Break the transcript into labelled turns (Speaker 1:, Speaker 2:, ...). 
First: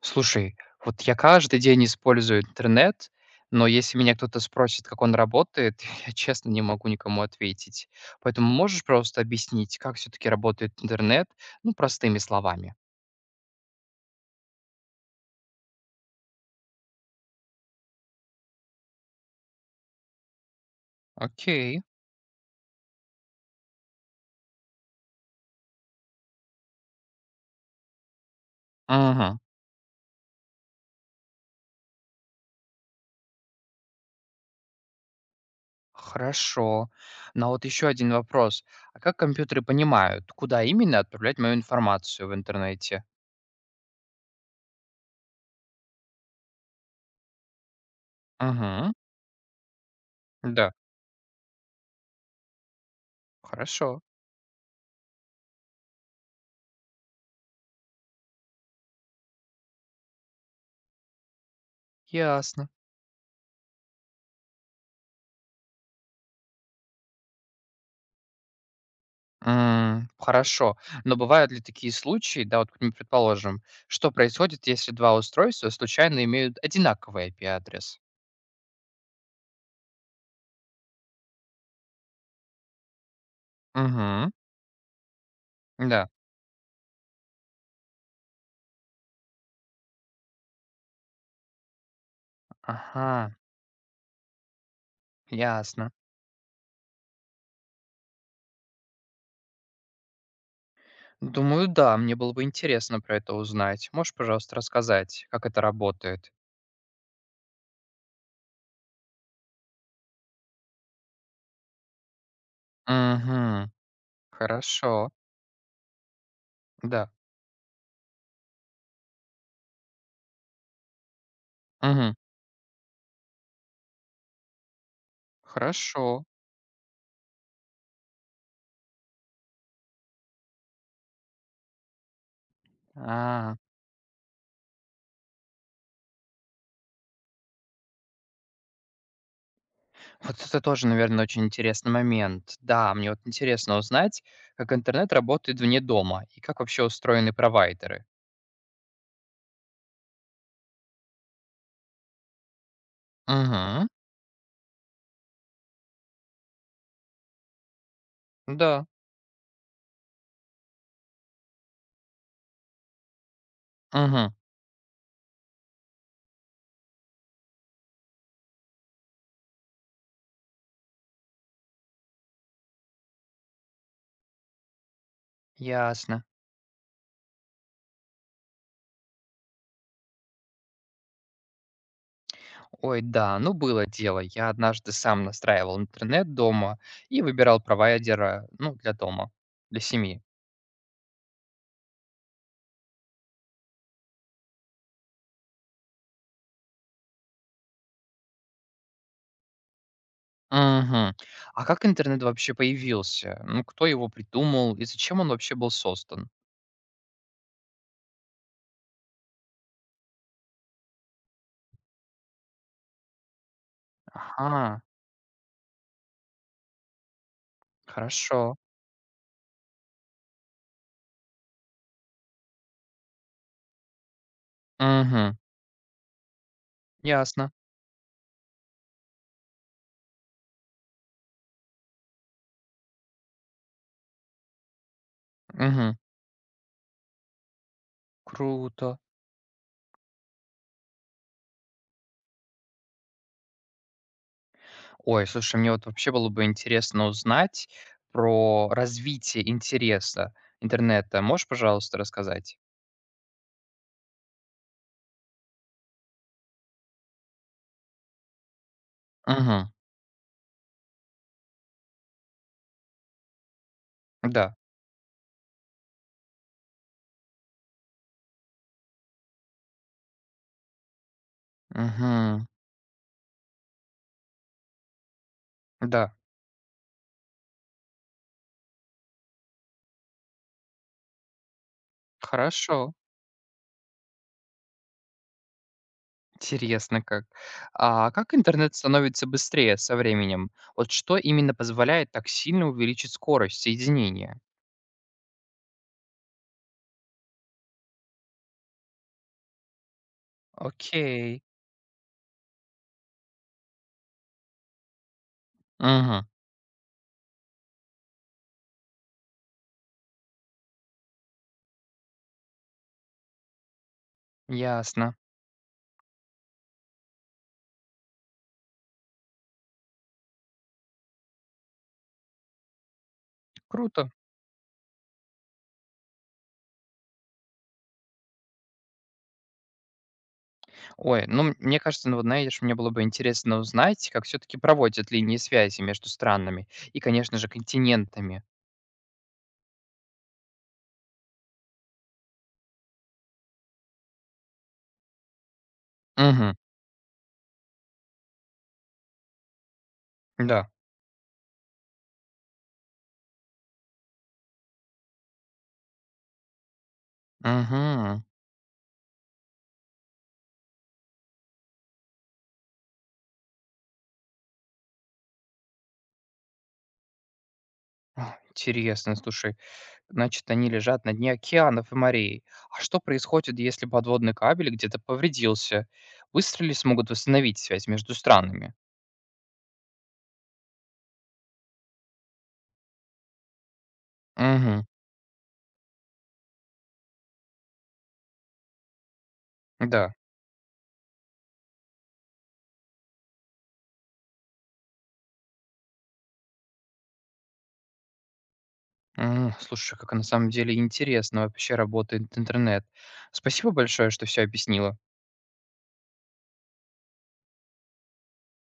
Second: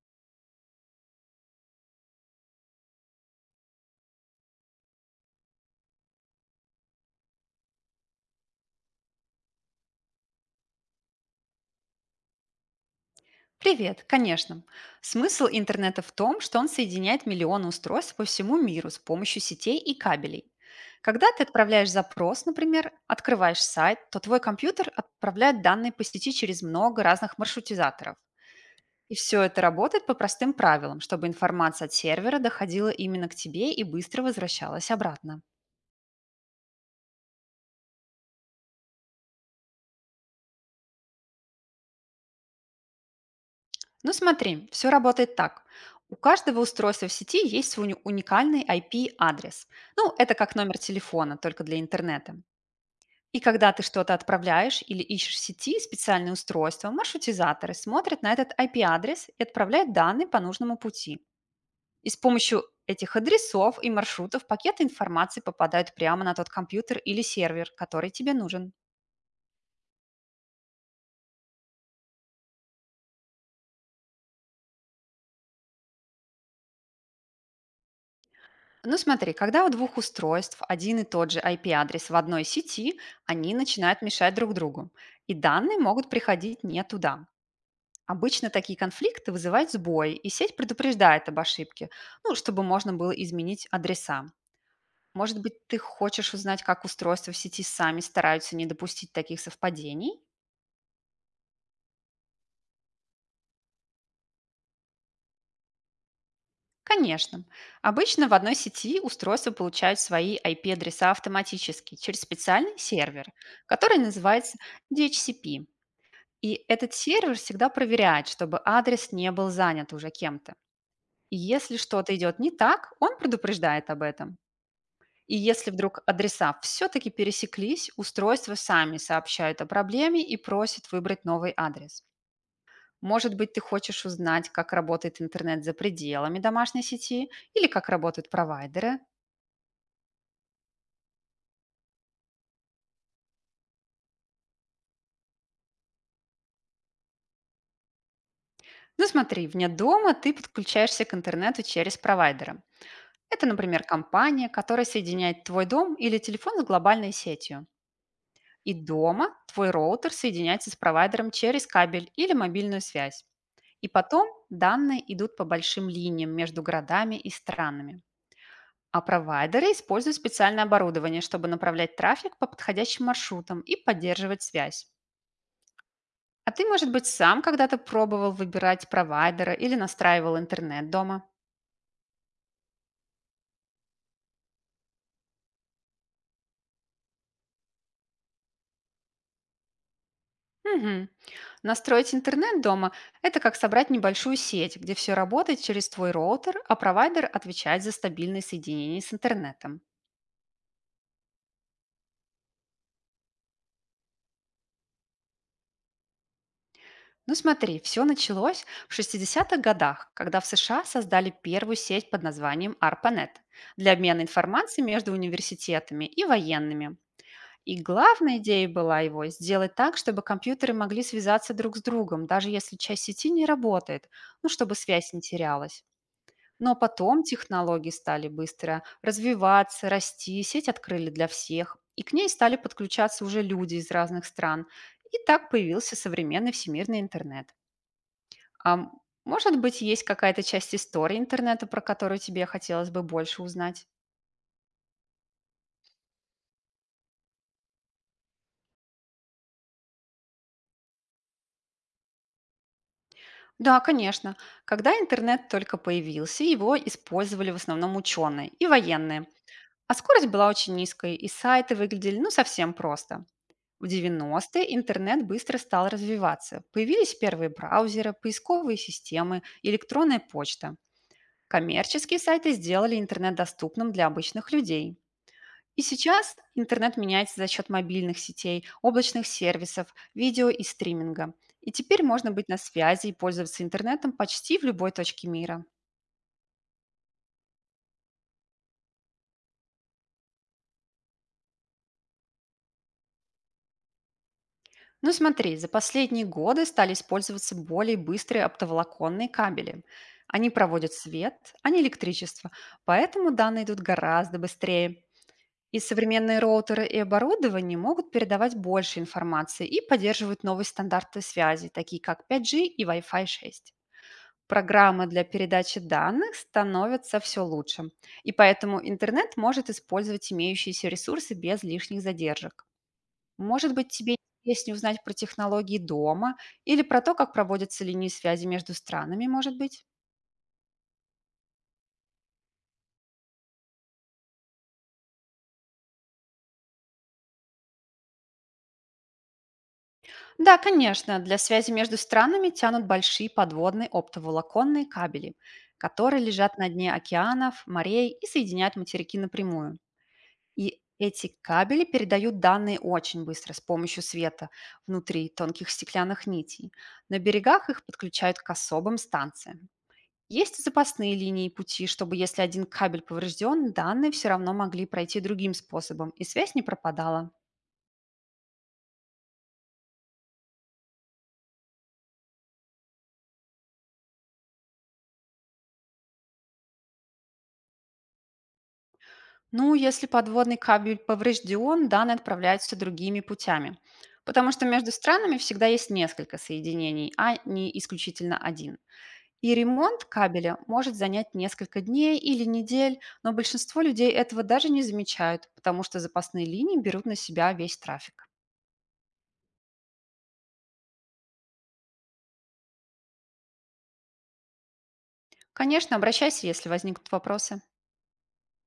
Speaker 1: Слушай, вот я каждый день использую интернет, но если меня кто-то спросит, как он работает, я честно не могу никому ответить. Поэтому можешь просто объяснить, как все-таки работает интернет, ну, простыми словами.
Speaker 2: Привет, конечно. Смысл интернета в том, что он соединяет миллионы устройств по всему миру с помощью сетей и кабелей. Когда ты
Speaker 1: Окей.
Speaker 2: отправляешь запрос, например, открываешь сайт, то твой компьютер отправляет данные по сети через много разных маршрутизаторов. И
Speaker 1: Ага.
Speaker 2: все это работает по простым правилам, чтобы информация от сервера доходила именно к тебе и быстро возвращалась обратно.
Speaker 1: Хорошо. Но вот еще один вопрос. А как компьютеры понимают, куда именно отправлять мою информацию в интернете?
Speaker 2: Ну смотри, все работает так. У каждого устройства в сети есть свой уникальный
Speaker 1: Угу.
Speaker 2: IP-адрес. Ну, это как
Speaker 1: Да.
Speaker 2: номер телефона, только для интернета. И когда ты
Speaker 1: Хорошо.
Speaker 2: что-то отправляешь или ищешь в сети специальные устройства, маршрутизаторы смотрят на этот IP-адрес и отправляют данные по нужному пути. И с помощью
Speaker 1: Ясно.
Speaker 2: этих адресов и маршрутов пакеты информации попадают прямо на тот компьютер или сервер, который тебе нужен.
Speaker 1: Хорошо. Но бывают ли такие случаи, да, вот мы предположим, что происходит, если два устройства случайно имеют одинаковый IP-адрес?
Speaker 2: Ну смотри, когда у двух устройств один и тот же IP-адрес в одной сети, они начинают
Speaker 1: Мгм.
Speaker 2: мешать друг другу, и данные могут
Speaker 1: Да.
Speaker 2: приходить не туда. Обычно такие конфликты вызывают сбой, и сеть предупреждает об ошибке, ну, чтобы можно было
Speaker 1: Ага,
Speaker 2: изменить адреса. Может быть, ты
Speaker 1: ясно.
Speaker 2: хочешь узнать, как устройства в сети сами стараются не допустить таких совпадений?
Speaker 1: Думаю, да, мне было бы интересно про это узнать. Можешь, пожалуйста, рассказать, как это работает?
Speaker 2: Конечно. Обычно в одной сети устройства получают свои IP-адреса автоматически через специальный сервер,
Speaker 1: Угу.
Speaker 2: который называется
Speaker 1: Хорошо.
Speaker 2: DHCP. И этот
Speaker 1: Да.
Speaker 2: сервер всегда проверяет, чтобы адрес не был занят уже кем-то. И если что-то
Speaker 1: Угу.
Speaker 2: идет не так, он предупреждает об этом. И если вдруг
Speaker 1: Хорошо.
Speaker 2: адреса все-таки пересеклись, устройства сами сообщают о проблеме и просят выбрать новый адрес. Может быть,
Speaker 1: А.
Speaker 2: ты хочешь узнать, как работает интернет за пределами домашней сети или как работают провайдеры?
Speaker 1: Вот это тоже, наверное, очень интересный момент. Да, мне вот интересно узнать, как интернет работает вне дома и как вообще устроены провайдеры.
Speaker 2: Ну смотри, вне дома ты подключаешься к интернету через провайдера. Это, например,
Speaker 1: Угу.
Speaker 2: компания, которая соединяет твой дом или телефон с глобальной сетью. И
Speaker 1: Да.
Speaker 2: дома твой роутер соединяется с провайдером через кабель или мобильную связь. И потом
Speaker 1: Угу.
Speaker 2: данные идут по большим линиям между городами и странами. А провайдеры используют специальное оборудование, чтобы направлять трафик по подходящим маршрутам и поддерживать связь.
Speaker 1: Ясно.
Speaker 2: А ты, может быть, сам когда-то пробовал выбирать провайдера или настраивал интернет дома?
Speaker 1: Ну было дело. Я однажды сам настраивал интернет дома и выбирал провайдера, для дома, для семьи.
Speaker 2: Мгм. Настроить интернет дома — это как собрать небольшую сеть, где все работает через твой роутер, а провайдер отвечает за стабильное соединение с интернетом.
Speaker 1: Угу. А как интернет вообще появился? Ну, кто его придумал и зачем он вообще был создан?
Speaker 2: Ну смотри, все началось в 60-х годах, когда в США создали первую сеть под названием ARPANET для обмена
Speaker 1: Ага,
Speaker 2: информацией между университетами и военными. И главная
Speaker 1: хорошо.
Speaker 2: идея была его сделать так, чтобы компьютеры могли связаться друг с другом, даже если часть сети не работает, ну, чтобы связь не
Speaker 1: Угу.
Speaker 2: терялась. Но потом
Speaker 1: Ясно.
Speaker 2: технологии стали быстро развиваться, расти, сеть открыли для всех, и к ней стали подключаться уже люди из разных стран. И так появился
Speaker 1: Угу.
Speaker 2: современный всемирный интернет. А м,
Speaker 1: Круто.
Speaker 2: Может быть, есть какая-то часть истории интернета, про которую тебе хотелось бы больше узнать?
Speaker 1: Ой, слушай, мне вот вообще было бы интересно узнать про развитие интереса интернета. Можешь, пожалуйста, рассказать?
Speaker 2: Да, конечно. Когда интернет только появился, его использовали в основном ученые и военные.
Speaker 1: Мгм.
Speaker 2: А скорость была очень низкой, и сайты выглядели ну совсем просто. В
Speaker 1: Да.
Speaker 2: девяностые интернет быстро стал развиваться. Появились первые браузеры, поисковые системы, электронная почта. Коммерческие
Speaker 1: Мгм.
Speaker 2: сайты сделали интернет доступным для обычных людей. И
Speaker 1: Да.
Speaker 2: сейчас интернет меняется за счет мобильных сетей, облачных сервисов, видео и стриминга. И теперь можно быть на
Speaker 1: Хорошо.
Speaker 2: связи и пользоваться интернетом почти в любой точке мира.
Speaker 1: Интересно как. А как интернет становится быстрее со временем? Вот что именно позволяет так сильно увеличить скорость соединения?
Speaker 2: Ну смотри, за последние годы стали использоваться более быстрые оптоволоконные кабели. Они проводят
Speaker 1: Окей.
Speaker 2: свет, а не электричество, поэтому данные идут гораздо быстрее. И
Speaker 1: Мгм.
Speaker 2: современные роутеры и оборудование могут передавать больше информации и поддерживают новые стандарты связи, такие как 5G и Wi-Fi 6. Программы
Speaker 1: Ясно.
Speaker 2: для передачи данных становятся все лучше, и поэтому интернет может использовать имеющиеся ресурсы без лишних задержек. Может быть,
Speaker 1: Круто.
Speaker 2: тебе интереснее узнать про технологии дома или про то, как проводятся линии связи между странами, может быть?
Speaker 1: Мне кажется, вот знаешь, мне было бы интересно узнать, как все таки проводят линии связи между странами и, конечно же, континентами.
Speaker 2: Да, конечно, для связи между странами тянут большие подводные оптоволоконные кабели, которые
Speaker 1: Мгм.
Speaker 2: лежат на дне океанов, морей и соединяют материки напрямую.
Speaker 1: Да.
Speaker 2: И эти кабели передают данные очень быстро с помощью света внутри тонких стеклянных нитей. На берегах их
Speaker 1: Мгм.
Speaker 2: подключают к особым станциям. Есть запасные линии пути, чтобы если один кабель поврежден, данные все равно могли пройти другим способом, и связь не пропадала.
Speaker 1: А, интересно, слушай. Значит, они лежат на дне океанов и морей. А что происходит, если подводный кабель где-то повредился? Быстро ли смогут восстановить связь между странами?
Speaker 2: Ну, если подводный кабель поврежден, данные отправляются другими путями, потому что
Speaker 1: Мгм.
Speaker 2: между странами всегда есть несколько соединений, а не исключительно один. И ремонт
Speaker 1: Да.
Speaker 2: кабеля может занять несколько дней или недель, но большинство людей этого даже не замечают, потому что запасные линии берут на себя весь трафик.
Speaker 1: Слушай, как на самом деле интересно вообще работает интернет. Спасибо большое, что все объяснила.
Speaker 2: Конечно, обращайся, если возникнут вопросы.